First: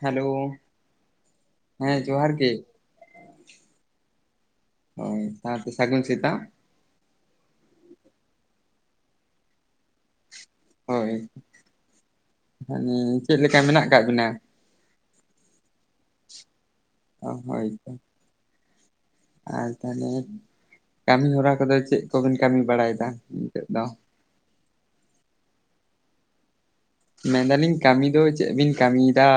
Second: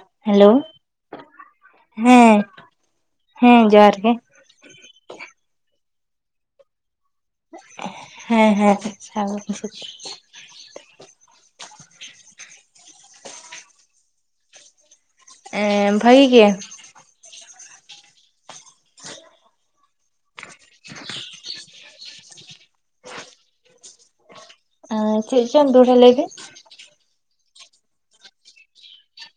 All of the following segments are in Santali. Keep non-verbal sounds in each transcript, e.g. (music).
ᱦᱮᱞᱳ ᱦᱮᱸ ᱡᱚᱦᱟᱨ ᱜᱮ᱾ ᱦᱮᱸ ᱡᱚᱦᱟᱨ ᱜᱮ ᱦᱳᱭ ᱥᱟᱶᱛᱮ ᱥᱟᱹᱜᱩᱱ ᱥᱮᱛᱟᱜ᱾ ᱦᱮᱸ ᱦᱮᱸ ᱥᱟᱹᱜᱩᱱ ᱥᱮᱛᱟᱜ᱾ ᱦᱳᱭ ᱤᱧᱻ ᱪᱮᱫ ᱞᱮᱠᱟ ᱢᱮᱱᱟᱜ ᱠᱟᱜ ᱵᱤᱱᱟ? ᱮᱸ ᱵᱷᱟᱹᱜᱤ ᱜᱮ᱾ ᱚ ᱦᱳᱭᱛᱚ ᱟᱨ ᱛᱟᱦᱚᱞᱮ ᱠᱟᱹᱢᱤ ᱦᱚᱨᱟ ᱠᱚᱫᱚ ᱪᱮᱫ ᱠᱚᱵᱤᱱ ᱠᱟᱹᱢᱤ ᱵᱟᱲᱟᱭᱮᱫᱟ ᱱᱤᱛᱳ ᱫᱚ? ᱪᱮᱫ ᱪᱚᱝ ᱫᱚᱲᱦᱟ ᱞᱟᱹᱭᱵᱮᱱ? ᱢᱮᱱᱫᱟᱞᱤᱧ ᱠᱟᱹᱢᱤ ᱫᱚ ᱪᱮᱫ ᱵᱤᱱ ᱠᱟᱹᱢᱤᱫᱟ?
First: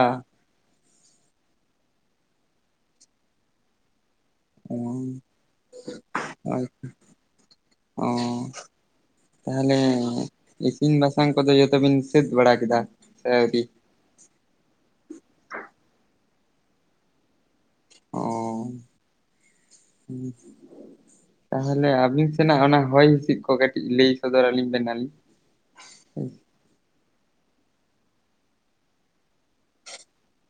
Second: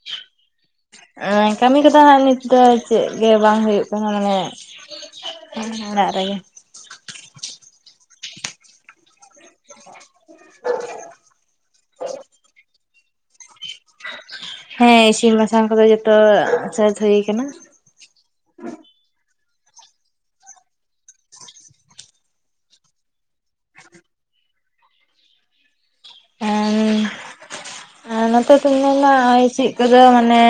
ᱮᱸ ᱠᱟᱹᱢᱤ ᱠᱚᱫᱚ ᱦᱟᱸᱜ ᱱᱤᱛ ᱫᱚ ᱪᱮᱫ ᱜᱮ ᱵᱟᱝ ᱦᱩᱭᱩᱜ ᱠᱟᱱᱟ᱾ (inaudible) ᱢᱟᱱᱮ ᱚᱲᱟᱜ ᱨᱮᱜᱮ᱾ ᱟᱪ (unintelligible) ᱚ ᱛᱟᱦᱚᱞᱮ ᱮᱥᱤᱱ ᱵᱟᱥ ᱥᱟᱝ ᱠᱚᱫᱚ ᱡᱚᱛᱚᱚᱵᱤᱱ ᱥᱟᱹᱛ ᱵᱟᱲᱟ ᱠᱮᱫᱟ ᱥᱮ ᱟᱹᱣᱨᱤ? ᱦᱮᱸ ᱤᱥᱤᱱ ᱵᱟᱥᱟᱝ ᱠᱚᱫᱚ ᱡᱚᱛᱚ ᱥᱟᱹᱫ ᱦᱩᱭ ᱠᱟᱱᱟ᱾ ᱚ (unintelligible) ᱛᱟᱦᱚᱞᱮ ᱟᱵᱤᱱ ᱥᱮᱱᱟᱜ ᱚᱱᱟ ᱦᱚᱭ ᱦᱤᱤᱥᱤᱫ ᱠᱚ ᱠᱟᱹᱴᱤᱡ ᱞᱟᱹᱭ ᱥᱚᱫᱚᱨ ᱟᱹᱞᱤᱧ ᱵᱮᱱᱟᱞᱤᱧ, ᱦᱮᱸ ᱟ ᱱᱚᱛᱮ ᱩᱧ ᱢᱮᱱᱟ ᱦᱚᱭ ᱦᱸᱤᱥᱤᱫ ᱠᱚᱫᱚ ᱢᱟᱱᱮ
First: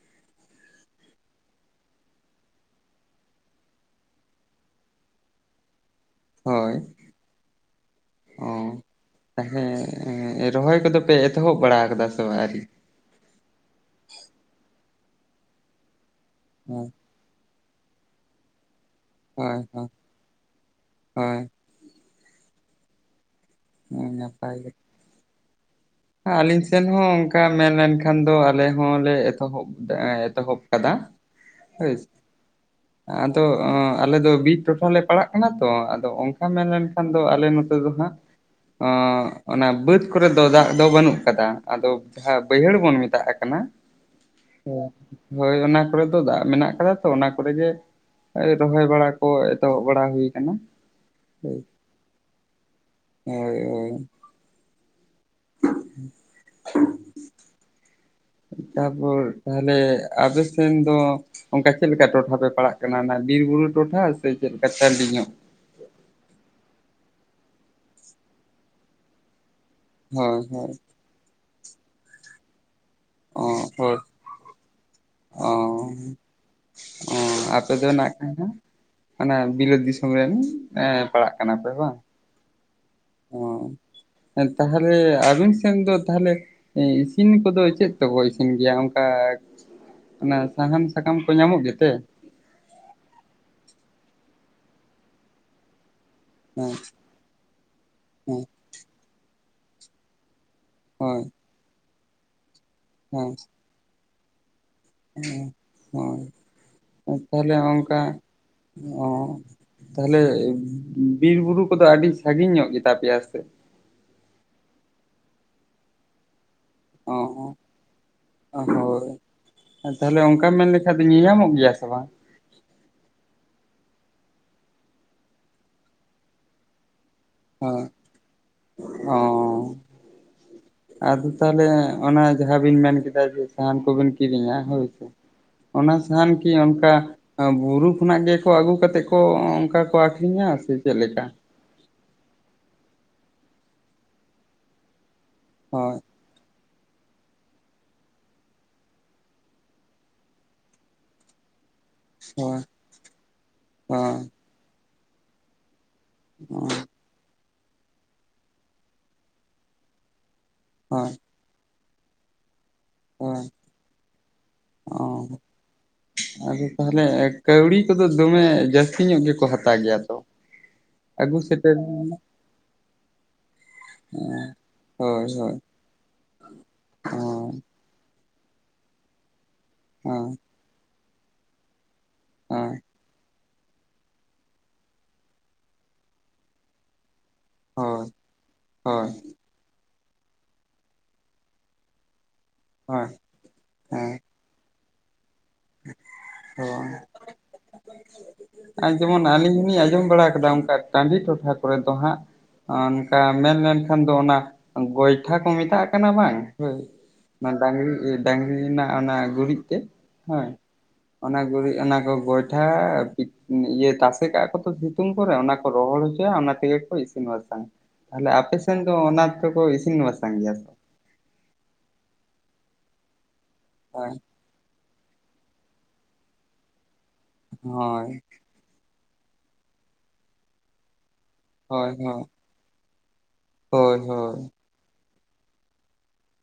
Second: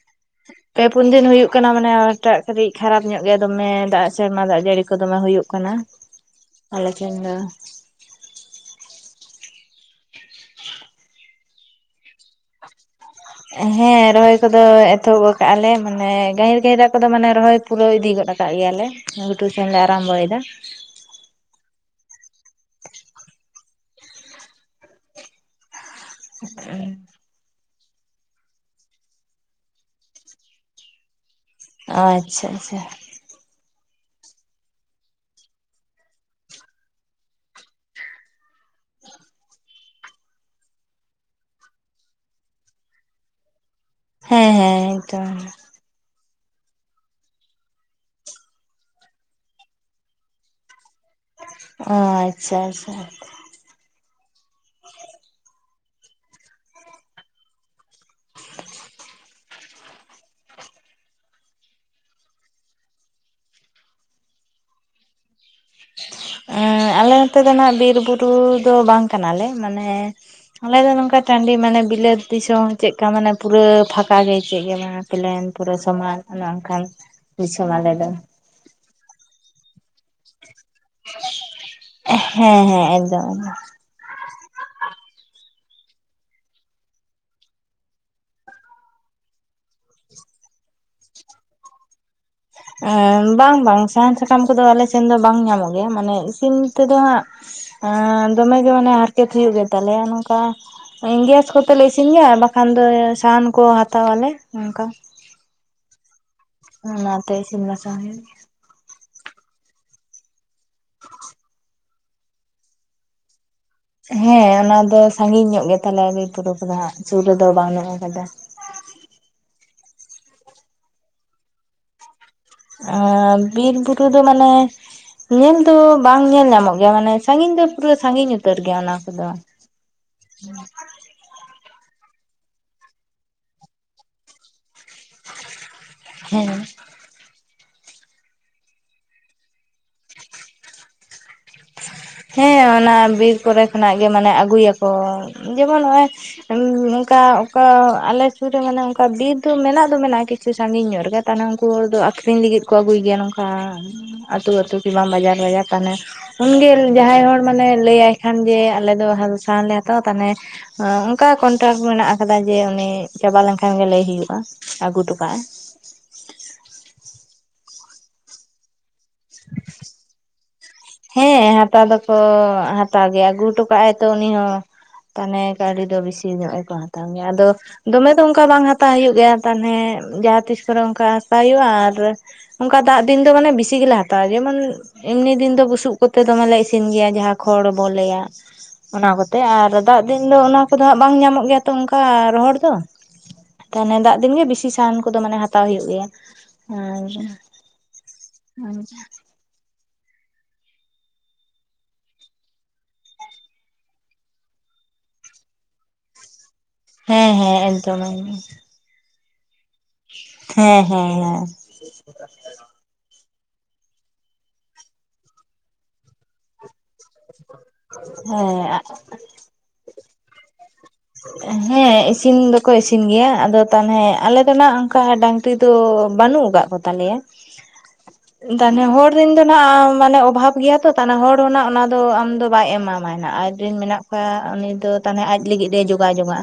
ᱦ (inaudible) ᱯᱮ ᱯᱩᱱ ᱫᱤᱱ ᱦᱩᱭᱩᱜ ᱠᱟᱱᱟ ᱢᱟᱱᱮᱴᱟᱜ ᱠᱟᱹᱴᱤᱡ ᱠᱷᱟᱨᱟᱯ ᱧᱚᱜ ᱜᱮ ᱫᱚᱢᱮ ᱫᱟᱜ ᱥᱮᱨᱢᱟ ᱫᱟᱜ ᱡᱟᱹᱲᱤ ᱠᱚ ᱫᱚᱢᱮ ᱦᱩᱭᱩᱜ ᱠᱟᱱᱟ ᱟᱞᱮ ᱴᱷᱮᱱ ᱫᱚ ᱚᱸ ᱦᱮᱸᱻ ᱨᱚᱦᱚᱭ ᱠᱚᱫᱚ ᱯᱮ ᱮᱛᱚᱦᱚᱵ ᱵᱟᱲᱟ ᱠᱟᱫᱟ ᱥᱮ ᱵᱟᱝ ᱟᱨᱤ? ᱦᱮᱸ ᱨᱚᱦᱚᱭ ᱠᱚᱫᱚ ᱮᱛᱚᱦᱚᱵ ᱟᱠᱟᱜᱼᱟ ᱞᱮ ᱢᱟᱱᱮ ᱜᱟᱹᱦᱤᱨ ᱦᱮᱸ ᱜᱟᱹᱦᱤᱨᱟᱜ ᱠᱚᱫᱚ ᱢᱟᱱᱮ ᱨᱚᱦᱚᱭ ᱯᱩᱨᱟᱹᱣ ᱤᱫᱤ ᱜᱚᱫ ᱟᱠᱟᱫ ᱜᱮᱭᱟᱞᱮ ᱜᱩᱴᱩ ᱦᱳᱭ ᱥᱮᱱᱞᱮ ᱟᱨᱟᱢᱵᱚᱭᱮᱫᱟ ᱦᱳᱭ ᱦᱮᱸ ᱱᱟᱯᱟᱭ ᱜᱮ ᱟᱹᱞᱤᱧ ᱥᱮᱱ ᱦᱚᱸ ᱚᱧ ᱚᱱᱠᱟ ᱢᱮᱱ ᱞᱮᱱᱠᱷᱟᱱ ᱫᱚ ᱟᱞᱮ ᱦᱚᱸᱞᱮ ᱮᱛᱚᱦᱚᱵ ᱫᱟ ᱮᱛᱚᱦᱚᱵ ᱠᱟᱫᱟ ᱦᱳᱭ ᱟ ᱪᱷᱟ ᱪᱷᱟ᱾ ᱟᱫᱚ ᱟᱞᱮ ᱫᱚ ᱵᱤᱨ ᱴᱚᱴᱷᱟᱞᱮ ᱯᱟᱲᱟᱜ ᱠᱟᱱᱟ ᱛᱚ ᱟᱫᱚ ᱚᱱᱠᱟ ᱢᱮ-ᱢᱮᱱ ᱠᱷᱟᱱ ᱫᱚ ᱟᱞᱮ ᱱᱚᱛᱮ ᱫᱚ ᱦᱟᱸᱜ ᱚᱸ ᱚᱱᱟ ᱵᱟᱹᱫᱽ ᱠᱚᱨᱮ ᱫᱚ ᱫᱟᱜ ᱫᱚ ᱵᱟᱹᱱᱩᱜ ᱟᱠᱟᱫᱟ ᱟᱫᱚ ᱡᱟᱦᱟᱸ ᱵᱟᱹᱭᱦᱟᱹᱲ ᱵᱚᱱ ᱢᱮᱛᱟᱜ ᱠᱟᱱᱟ᱾ ᱦᱮᱸ ᱦᱮᱸ (unintelligible) ᱮᱠᱫᱚᱢ ᱦᱳᱭ ᱚᱱᱟ ᱠᱚᱨᱮ ᱫᱚ ᱫᱟᱜ ᱢᱮᱱᱟᱜ ᱠᱟᱫᱟ ᱛᱚ ᱚᱱᱟ ᱠᱚᱨᱮ ᱜᱮ ᱦᱳᱭ ᱨᱚᱦᱚᱭ ᱵᱟᱲᱟ ᱠᱚ ᱮᱛᱚᱦᱚᱵ ᱵᱟᱲᱟ ᱦᱩᱭ ᱟᱠᱟᱱᱟ᱾ ᱚ ᱟᱪᱪᱷᱟ ᱪᱷᱟ᱾ ᱦᱳᱭ ᱦᱳᱭ (inaudible) ᱛᱟᱯᱚᱨ ᱛᱟᱦᱞᱮ ᱟᱯᱮ ᱥᱮᱱ ᱫᱚ ᱚᱱᱠᱟ ᱪᱮᱫ ᱞᱮᱠᱟ ᱴᱚᱴᱷᱟ ᱯᱮ ᱯᱟᱲᱟᱜ ᱠᱟᱱᱟ ᱚᱱᱟ ᱵᱤᱨᱵᱩᱨᱩ ᱴᱚᱴᱷᱟ ᱥᱮ ᱪᱮᱫᱠᱟ ᱴᱟᱺᱰᱤ ᱧᱚᱜ? ᱮᱸᱻ ᱟᱞᱮ ᱱᱚᱛᱮ ᱫᱚ ᱱᱟᱜ ᱵᱤᱨ ᱵᱩᱨᱩ ᱫᱚ ᱵᱟᱝ ᱠᱟᱱᱟᱞᱮ ᱢᱟᱱᱮ ᱦᱳᱭ ᱦᱳᱭ ᱟᱞᱮ ᱫᱚ ᱱᱚᱝᱠᱟ ᱴᱟᱺᱰᱤ ᱢᱟᱱᱮ ᱵᱤᱞᱟᱹᱛ ᱫᱤᱥᱚᱢ ᱪᱮᱫᱠᱟ ᱢᱟᱱᱮ ᱚ ᱯᱩᱨᱟᱹ ᱦᱳᱭ ᱯᱷᱟᱸᱠᱟ ᱜᱮ ᱪᱮᱫ ᱜᱮ ᱢᱟᱱᱮ ᱯᱟᱞᱮᱱ ᱚ ᱯᱩᱨᱟᱹ ᱥᱚᱢᱟᱱ ᱚᱱᱮ ᱚᱱᱠᱟᱱ ᱚ (unintelligible) ᱟᱯᱮ ᱟᱞᱮ ᱫᱚ ᱱᱟᱜ ᱠᱷᱟᱱ ᱦᱟᱸᱜ ᱚᱱᱟ ᱵᱤᱞᱟᱹᱛ ᱫᱤᱥᱚᱢ ᱨᱮᱱ ᱮᱸ ᱯᱟᱲᱟᱜ ᱠᱟᱱᱟ ᱯᱮ ᱵᱟᱝ ᱮᱭ ᱦᱮᱸ ᱦᱮᱸ ᱮᱠᱫᱚᱢ ᱮᱠᱫᱚᱢ ᱚᱸ ᱛᱟᱦᱚᱞᱮ ᱟᱹᱵᱤᱱ ᱥᱮᱱ ᱫᱚ ᱛᱟᱦᱚᱞᱮ ᱤᱥᱤᱱ ᱠᱚᱫᱚ ᱪᱮᱫ ᱛᱮᱠᱚ ᱤᱥᱤᱱ ᱜᱮᱭᱟ? ᱚᱱᱠᱟ ᱚᱱᱟ ᱥᱟᱦᱟᱱ ᱥᱟᱠᱟᱢ ᱠᱚ ᱧᱟᱢᱚᱜ ᱜᱮᱛᱮ ᱮᱸ ᱵᱟᱝ ᱵᱟᱝ ᱥᱟᱦᱟᱱ ᱥᱟᱠᱟᱢ ᱠᱚᱫᱚ ᱟᱞ ᱥᱮᱱ ᱫᱚ ᱵᱟᱝ ᱧᱟᱢᱚᱜ ᱜᱮᱭᱟ ᱢᱟᱱᱮ ᱤᱥ ᱤᱱ ᱦᱮᱸ ᱛᱮᱫᱚ ᱦᱟᱸᱜ ᱮᱸ ᱦᱮᱸ ᱫᱚᱢᱮ ᱜᱮ ᱢᱟᱱᱮ ᱦᱟᱨᱠᱮᱛ ᱦᱩᱭᱩᱜ ᱜᱮ ᱛᱟᱞᱮᱭᱟ ᱱᱚᱝᱠᱟ ᱦᱳᱭ ᱚᱱᱠᱟ ᱜᱮᱥ ᱠᱚᱛᱮᱞᱮ ᱤᱥᱤᱱ ᱜᱮᱭᱟ ᱵᱟᱠᱷᱟᱱ ᱫᱚ ᱦᱮᱸ ᱥᱟᱦᱟᱱ ᱠᱚ ᱦᱟᱛᱟᱣᱟᱞᱮ ᱚᱱᱠᱟ (inaudible) (inaudible) ᱦᱳᱭ ᱚᱱᱟᱛᱮ ᱛᱟᱦᱞᱮ ᱤᱥᱤᱱ ᱚᱱᱠᱟ ᱵᱟᱥᱟᱝ ᱦᱩᱭᱩᱜ ᱚ ᱛᱟᱦᱚᱞᱮ ᱵᱤᱨ ᱵᱩᱨᱩ ᱠᱚᱫᱚ ᱟᱹᱰᱤ ᱥᱟᱺᱜᱤᱧ ᱧᱚᱜ ᱜᱮᱛᱟ ᱯᱮᱭᱟ ᱥᱮ? ᱦᱮᱸ ᱚᱱᱟ ᱫᱚ ᱥᱟᱺᱜᱤᱧ ᱧᱚᱜ ᱜᱮ ᱛᱟᱞᱮᱭᱟ ᱵᱤᱨ ᱯᱚᱨᱚᱵᱽ ᱫᱚ ᱦᱟᱜ ᱚ ᱥᱩᱨ ᱨᱮᱫᱚ ᱵᱟᱹᱱᱩᱜ ᱟᱠᱟᱫᱟ ᱦᱳᱭ ᱛᱟᱦᱚᱞᱮ ᱚᱱᱠᱟᱢ ᱢᱮᱱ ᱞᱮᱠᱷᱟᱡ ᱫᱚ ᱧᱮᱧᱟᱢᱚᱜ ᱜᱮᱭᱟ ᱥᱮ ᱵᱟᱝ? ᱮᱸ ᱵᱤᱨ ᱵᱩᱨᱩ ᱫᱚ ᱢᱟᱱᱮ ᱧᱮᱞ ᱫᱚ ᱵᱟᱝ ᱧᱮᱞ ᱧᱟᱢᱚᱜ ᱜᱮᱭᱟ ᱢᱟᱱᱮ ᱥᱟᱺᱜᱤᱧ ᱫᱚ ᱦᱳᱭ ᱯᱩᱨᱟᱹ ᱥᱟᱺᱜᱤᱧ ᱩᱛᱟᱹᱨ ᱜᱮᱭᱟ ᱚᱱᱟ ᱚ ᱠᱚᱫᱚ ᱟᱫᱚ ᱛᱟᱦᱚᱞᱮ ᱚᱱᱟ ᱡᱟᱦᱟᱸ ᱵᱤᱱ ᱢᱮᱱᱠᱮᱫᱟ ᱡᱮ ᱥᱟᱦᱟᱱ ᱠᱚᱵᱤᱱ ᱠᱤᱨᱤᱧᱟ ᱦᱳ ᱭᱥᱮ ᱚᱱᱟ ᱥᱟᱦᱟᱱ ᱠᱤ ᱦᱮᱸ ᱚᱱᱠᱟ ᱵᱩᱨᱩ ᱠᱷᱚᱱᱟᱜ ᱜᱮᱠᱚ ᱟᱹᱜᱩ ᱠᱟᱛᱮᱫ ᱠᱚ ᱚᱱᱠᱟ ᱠᱚ ᱟᱠᱷᱨᱤᱧᱟ ᱥᱮ ᱪᱮᱫ ᱞᱮᱠᱟ? ᱦᱮᱸ ᱚᱱᱟ ᱵᱤᱨ ᱠᱚᱨᱮ ᱠᱷᱚᱱᱟᱜ ᱜᱮ ᱢᱟᱱᱮ ᱟᱹᱜᱩᱭᱟᱠᱚ ᱡᱮᱢᱚᱱ ᱦᱳᱭ ᱱᱚᱜᱼᱚᱭ (unintelligible) ᱚᱱᱠᱟ ᱚᱠᱟ ᱟᱮ ᱥᱩᱨ ᱨᱮ ᱢᱟᱱᱮ ᱚᱱᱠᱟ ᱚᱱᱠᱟ ᱚᱠᱟ ᱟᱞᱮᱥᱮᱫ ᱨᱮ ᱢᱟᱱᱮ ᱚᱱᱠᱟ ᱵᱤᱨ ᱫᱚ ᱢᱮᱱᱟᱜ ᱫᱚ ᱢᱮᱱᱟᱜᱼᱟ ᱠᱤᱪᱷᱩ ᱥᱟᱺᱜᱤᱧ ᱧᱚᱜ ᱨᱮᱜᱮ ᱛᱟᱦᱚᱞᱮ ᱩᱱᱠᱩ ᱦᱚᱲ ᱫᱚ ᱟᱠᱷᱨᱤᱧ ᱦᱳᱭ ᱞᱟᱹᱜᱤᱫ ᱠᱚ ᱟᱹᱜᱩᱭ ᱜᱮᱭᱟ ᱱᱚᱝᱠᱟ ᱦᱳᱭ ᱟᱹᱛᱩ ᱟᱹᱛᱩ ᱠᱤ ᱵᱟᱝ ᱵᱟᱡᱟᱨ ᱵᱟᱡᱟᱨ ᱛᱟᱦᱚᱞᱮ ᱩᱱᱜᱮ ᱡᱟᱦᱟᱸᱭ ᱦᱚᱲ ᱢᱟᱱᱮ ᱞᱟᱹᱭᱟᱭ ᱠᱷᱟᱱ ᱡᱮ ᱟᱞᱮ ᱫᱚ ᱦᱟᱞ ᱥᱟ ᱞᱮ ᱦᱟᱛᱟᱣᱟ ᱛᱟᱦᱮ ᱦᱳᱭ ᱚᱱᱠᱟ ᱴᱟᱠ ᱢᱮᱱᱟᱜ ᱟᱠᱟᱫᱟ ᱡᱮ ᱩᱱᱤ ᱪᱟᱵᱟ ᱦᱳᱭ ᱞᱮᱱᱠᱷᱟᱱ ᱜᱮ ᱞᱟᱹᱭ ᱦᱳᱭᱳᱜᱼᱟ ᱟᱹᱜᱩ ᱚ ᱦᱚᱴᱚᱠᱟᱜᱼᱟᱭ ᱟᱫᱚ ᱛᱟᱦᱚᱞᱮ ᱠᱟᱹᱣᱲᱤ ᱠᱚᱫᱚ ᱫᱚᱢᱮ ᱡᱟᱹᱥᱛᱤ ᱟᱠᱠᱷᱨᱤ ᱧᱚᱜ ᱜᱮᱠᱚ ᱦᱟᱛᱟᱣ ᱜᱮᱭᱟ ᱛᱚ ᱟᱹᱜᱩ ᱦᱮᱸ ᱥᱮᱴᱮᱨ ᱦᱟᱛᱟᱣ ᱨᱮᱱᱟᱜ ᱫᱚᱠᱚ ᱦᱟᱛᱟᱣ ᱜᱮᱭᱟ ᱟᱹᱜᱩ ᱦᱚᱴᱚ ᱠᱟᱜ ᱟᱭ ᱛᱚ ᱩᱱᱤ ᱦᱚᱸ ᱦᱳᱭ ᱦᱳᱭ ᱛᱮ (unintelligible) ᱟᱞᱩ ᱫᱚ ᱵᱤᱥᱤ ᱧᱚᱜ ᱜᱮᱠᱚ ᱦᱟᱛᱟᱣ ᱜᱮᱭᱟ ᱟᱫᱚ ᱦᱳᱭ ᱫᱚᱢᱮ ᱫᱚ ᱚᱱᱠᱟ ᱵᱟᱝ ᱦᱟᱛᱟᱣ ᱦᱩᱭᱩᱜ ᱜᱮᱭᱟ ᱛᱟᱱᱮ ᱦᱳᱭ ᱡᱟᱦᱟᱸ ᱛᱤᱥ ᱠᱚᱨᱮ ᱚᱱᱠᱟ ᱦᱟᱥᱟ ᱦᱩᱭᱩᱜᱼᱟ ᱟᱫᱚ ᱚᱱᱠᱟ ᱫᱟᱜ ᱫᱤᱱ ᱫᱚ ᱢᱟᱱᱮ ᱵᱤᱥᱤ ᱜᱮᱞᱮ ᱦᱟᱛᱟᱣᱟ ᱡᱮᱢᱚᱱ ᱮᱢᱱᱤ ᱫᱤᱱ ᱫᱚ ᱵᱩᱥᱩᱜ ᱠᱚᱛᱮ ᱫᱚᱢᱮ ᱞᱮ ᱤᱥᱤᱱ ᱜᱮᱭᱟ ᱠᱷᱚᱲ ᱵᱚ ᱦᱳᱭ ᱞᱟᱹᱭᱟ ᱦᱳᱭ ᱚᱱᱟ ᱠᱚᱛᱮ ᱛᱮ ᱟᱨ ᱫᱟᱜ ᱫᱤᱱ ᱫᱚ ᱚᱱᱟ ᱠᱚᱫᱚ ᱦᱟᱸᱜ ᱵᱟᱝ ᱧᱟᱢᱚᱜ ᱜᱮᱭᱟ ᱛᱚ ᱚᱱᱠᱟ ᱨᱚᱦᱚᱲ ᱛᱚ ᱦᱳᱭ ᱛᱟᱦᱟᱱᱮ ᱦᱳᱭ ᱫᱟᱜ ᱫᱤᱱ ᱜᱮ ᱵᱤᱥᱤ ᱥᱟᱦᱟᱱ ᱠᱚᱫᱚ ᱢᱟᱱᱮ ᱦᱟᱠ ᱟᱨ ᱡᱮᱢᱚᱱ ᱟᱹᱞᱤᱧ ᱦᱚᱸᱞᱤᱧ ᱟᱸᱡᱚᱢ ᱵᱟᱲᱟ ᱚᱱᱠᱟ ᱴᱟᱺᱰᱤ ᱴᱚᱴᱷᱟ ᱠᱚᱨᱮ ᱫᱚ ᱦᱟᱸᱜ ᱚᱱᱠᱟ ᱢᱮᱱᱞᱱᱠᱷᱟᱱ ᱫᱚ ᱚᱱᱟ ᱜᱚᱭᱴᱷᱟ ᱠᱚ ᱢᱮᱛᱟᱜ ᱠᱟᱱᱟ ᱵᱟᱝ ᱦᱳᱭ ᱦᱮᱸ ᱚᱱᱟ ᱦᱮᱸ ᱰᱟᱝᱨᱤ ᱮᱠᱫᱚᱢ ᱦᱮᱸ ᱰᱟᱝᱨᱤ ᱨᱮᱱᱟᱜ ᱚᱱᱟ ᱜᱩᱨᱤᱡ ᱛᱮ ᱦᱚᱭ ᱦᱮᱸ ᱦᱮᱸ ᱚᱱᱟ ᱜᱩᱨᱤᱡ ᱚᱱᱟ ᱠᱚ ᱜᱚᱡ ᱯᱤᱴᱷᱟ ᱤᱭᱟᱹ ᱛᱟᱥᱮ ᱠᱟᱜ ᱠᱚ ᱛᱚ ᱥᱤᱛᱩᱝ ᱠᱚᱨᱮ ᱚᱱᱟ ᱠᱚ ᱨᱚᱦᱚᱲ ᱦᱚᱪᱚᱭᱟ ᱚᱱᱟ ᱛᱮᱜᱮ ᱠᱚ ᱤᱥᱤᱱ ᱵᱟᱥᱟᱝ ᱛᱟᱦᱚᱞᱮ ᱟᱯᱮ ᱥᱮᱱ ᱫᱚ ᱦᱮᱸ ᱚᱱᱟ ᱛᱮᱠᱚ ᱤᱥᱤᱱ ᱵᱟᱥᱟᱝ ᱜᱮᱭᱟ ᱦᱮᱸ ᱤᱥᱤᱱ ᱫᱚᱠᱚ ᱤᱥᱤᱱ ᱜᱮᱭᱟ ᱟᱫᱚ ᱛᱟᱦᱚᱞᱮ ᱦᱳᱭ ᱟᱞᱮ ᱱᱟᱜ ᱚᱱᱠᱟ ᱰᱟᱝᱨᱤ ᱫᱚ ᱵᱟᱹᱱᱩᱜ ᱟᱠᱟᱫ ᱠᱚ ᱛᱟᱞᱮᱭᱟ ᱦᱳᱹᱭ ᱛᱮ ᱦᱚᱲ ᱨᱮᱱ ᱫᱚ ᱱᱟᱜ ᱢᱟᱱᱮ ᱚᱵᱷᱟᱵ ᱜᱮᱭᱟ ᱛᱚ ᱛᱟᱦᱮ ᱦᱚᱲ ᱦᱚᱸᱱᱟᱜ ᱚᱱᱟ ᱫᱚ ᱦᱳᱭ ᱟᱢ ᱫᱚ (unintelligible) ᱵᱟᱭ ᱮᱢᱟᱢᱟᱭ ᱟᱡᱨᱮᱱ ᱦᱳᱭ ᱢᱮᱱᱟᱜ ᱠᱚᱣᱟ ᱦᱳᱭ ᱩᱱᱤ ᱫᱚ ᱛᱟᱦᱚᱞᱮ ᱟᱡ ᱞᱟᱹᱜᱤᱫ ᱮ ᱡᱳᱜᱟᱡᱳᱼᱟ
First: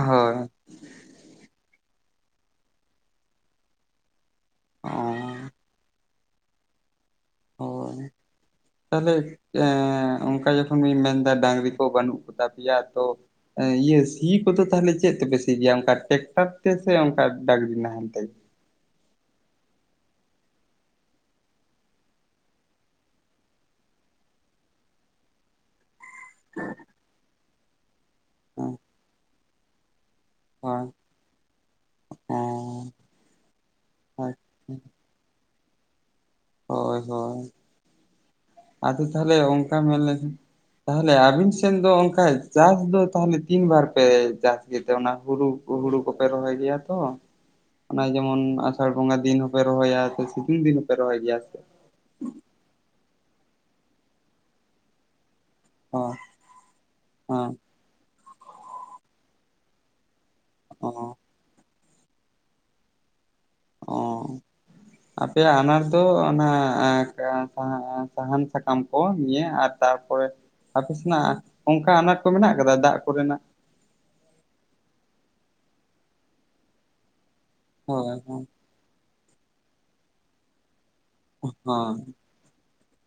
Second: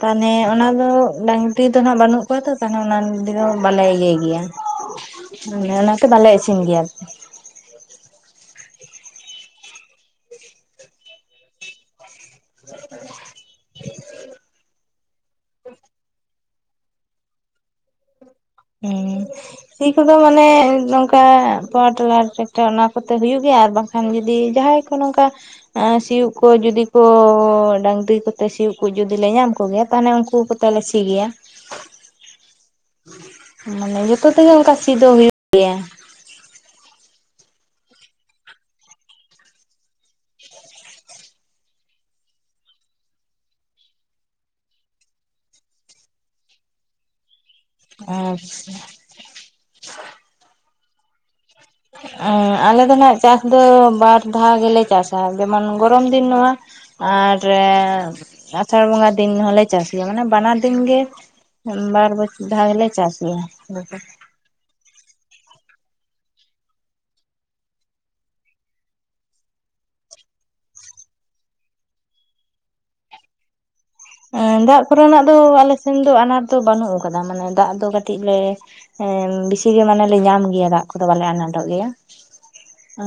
ᱛᱟᱦᱚᱞᱮ ᱚᱱᱟ ᱫᱚ ᱰᱟᱝᱨᱤ ᱫᱚ ᱱᱟᱜ ᱵᱟᱹᱱᱩᱜ ᱠᱚᱣᱟ ᱛᱚ ᱛᱟᱦᱚᱞᱮ ᱚᱱᱟ ᱫᱚ ᱵᱟᱞᱮ ᱤᱭᱟᱹᱭ ᱜᱮᱭᱟ ᱢᱟᱱᱮ ᱚᱱᱟᱛᱮ ᱵᱟᱞᱮ ᱤᱥᱤᱱ ᱜᱮᱭᱟ ᱟᱨᱠᱤ ᱦᱳᱭ ᱛᱟᱦᱚᱞᱮ ᱚᱱᱠᱟ ᱡᱚᱠᱷᱚᱱᱤᱧ ᱢᱮᱱᱫᱟ ᱰᱟᱝᱨᱤ ᱠᱚ ᱵᱟᱹᱱᱩᱜ ᱟᱠᱟᱫᱟ ᱫᱯᱮᱭᱟ ᱛᱚ ᱤᱭᱟᱹ ᱥᱤ ᱠᱚᱫᱚ ᱛᱟᱦᱚᱞᱮ ᱪᱮᱫ ᱛᱮᱯᱮ ᱥᱤ ᱜᱮᱭᱟ ᱚᱱᱠᱟ ᱴᱮᱠᱴᱟᱨ ᱛᱮ ᱥᱮ ᱚᱱᱠᱟ ᱰᱟᱜᱨᱤ ᱱᱟᱦᱮᱞᱛᱮ ᱦᱮᱸ ᱥᱤ ᱠᱚᱫᱚ ᱢᱟᱱᱮ ᱱᱚᱝᱠᱟ ᱯᱟᱣᱟᱨ ᱴᱮᱞᱟᱨ ᱴᱨᱟᱠᱴᱟᱨ ᱚᱱᱟ ᱠᱚᱛᱮ ᱦᱩᱭᱩᱜ ᱜᱮᱭᱟ ᱟᱨ ᱵᱟᱝᱠᱷ ᱡᱩᱫᱤ ᱡᱟᱦᱟᱸᱭ ᱠᱚ ᱱᱚᱝᱠᱟ ᱥᱤᱭᱜ ᱠᱚ ᱡᱩᱫᱤ ᱠᱚ ᱰᱟᱹᱟᱝᱨᱤ ᱠᱚᱛᱮ ᱦᱳᱭ ᱥᱤᱭᱜ ᱠᱚ ᱡᱩᱫᱤ ᱞᱮ ᱧᱟᱢ ᱠᱚᱜᱮᱭᱟ ᱛᱟᱦᱚᱞᱮ ᱩᱱᱠᱩ ᱠᱚ ᱛᱟᱦᱞᱮ ᱞᱮ ᱥᱤ ᱜᱮᱭᱟ ᱦᱮᱸ ᱢᱟᱱᱮ ᱟᱪᱪᱷᱟ ᱡᱚᱛᱚ ᱛᱮᱜᱮ ᱚᱱᱠᱟ ᱥᱤ ᱫᱚ ᱦᱩᱭᱩᱜ ᱜᱮᱭᱟ ᱦᱳᱭ ᱦᱳᱭ ᱟᱫᱚ ᱛᱟᱦᱮ ᱚᱝᱠᱟ ᱢᱮᱞ ᱞᱮ ᱛᱟᱦᱚᱞᱮ ᱟᱵᱤᱱ ᱥᱮᱱ ᱫᱚ ᱚᱱᱠᱟ ᱪᱟᱥ ᱫᱚ ᱛᱟᱦᱚᱞᱮ ᱛᱤᱱ ᱵᱟᱨ ᱯᱮ ᱪᱟᱥ ᱤᱛᱮ ᱚᱱᱟ ᱦᱩᱲᱩ ᱦᱩᱲᱩ ᱠᱚᱯᱮ ᱨᱚᱦᱚᱭ ᱜᱮᱭᱟ ᱛᱚ ᱚᱱᱟ ᱟᱨ ᱡᱮᱢᱚᱱ ᱟᱥᱟᱲ ᱵᱚᱸᱜᱟ ᱫᱤᱱ ᱦᱚᱸᱯᱮ ᱨᱚᱦᱚᱭᱟ ᱥᱮ ᱥᱤᱛᱩᱝ ᱫᱤᱱ ᱦᱚᱸᱯᱮ ᱨᱚᱦᱚᱭ ᱜᱮᱭᱟ ᱥᱮ ᱟᱞᱮ ᱫᱚ ᱱᱟᱜ ᱪᱟᱥ ᱫᱚ ᱵᱟᱨ ᱫᱷᱟᱣ ᱜᱮᱞᱮ ᱪᱟᱥᱟ ᱡᱮᱢᱚᱱ ᱚ ᱜᱚᱨᱚᱢ ᱫᱤᱱ ᱱᱚᱣᱟ ᱟᱨ ᱦᱮᱸ ᱟᱥᱟᱲ ᱵᱚᱸᱜᱟ ᱫᱤᱱ ᱦᱚᱸᱞᱮ ᱪᱟᱥ ᱜᱮᱭᱟ ᱢᱟᱱᱮ ᱵᱟᱱᱟᱨ ᱫᱤᱱ ᱚ ᱜᱮ ᱵᱟᱨ ᱫᱷᱟᱶ ᱜᱮᱞᱮ ᱪᱟᱥ ᱜᱮᱭᱟ ᱚ ᱟᱯᱮᱭᱟᱜ ᱟᱱᱟᱴ ᱫᱚ ᱚᱱᱟ ᱥᱟᱦᱟᱱ ᱥᱟᱠᱟᱢ ᱠᱚ ᱱᱤᱭ ᱟᱨ ᱛᱟᱨᱯᱚᱨᱮ ᱟᱯᱮᱥᱮᱱᱟᱜ ᱚᱱᱠᱟ ᱟᱱᱟᱴ ᱠᱚ ᱢᱮᱱᱟᱜ ᱟᱠᱟᱫᱟ ᱫᱟᱜ ᱠᱚᱨᱮᱱᱟᱜ ᱮᱸ ᱫᱟᱜ ᱠᱚᱨᱮᱱᱟᱜ ᱫᱚ ᱟᱞᱮ ᱥᱮᱱ ᱫᱚ ᱟᱱᱟᱴ ᱫᱚ ᱵᱟᱹᱱᱩᱜ ᱟᱠᱟᱫᱟ ᱢᱟᱱᱮ ᱫᱟᱜ ᱫᱚ ᱦᱳᱭ ᱠᱟᱹᱴᱤᱡ ᱞᱮ ᱦᱳᱭ ᱦᱮᱸ ᱵᱤᱥᱤᱜ ᱜᱮ ᱢᱟᱱᱮ ᱞᱮ ᱧᱟᱢ ᱜᱮᱭᱟ ᱫᱟᱜ ᱩᱱᱠᱩᱫᱚ ᱵᱟᱞᱮ ᱟᱱᱟᱴᱚᱜ ᱦᱳᱭ ᱜᱮᱭᱟ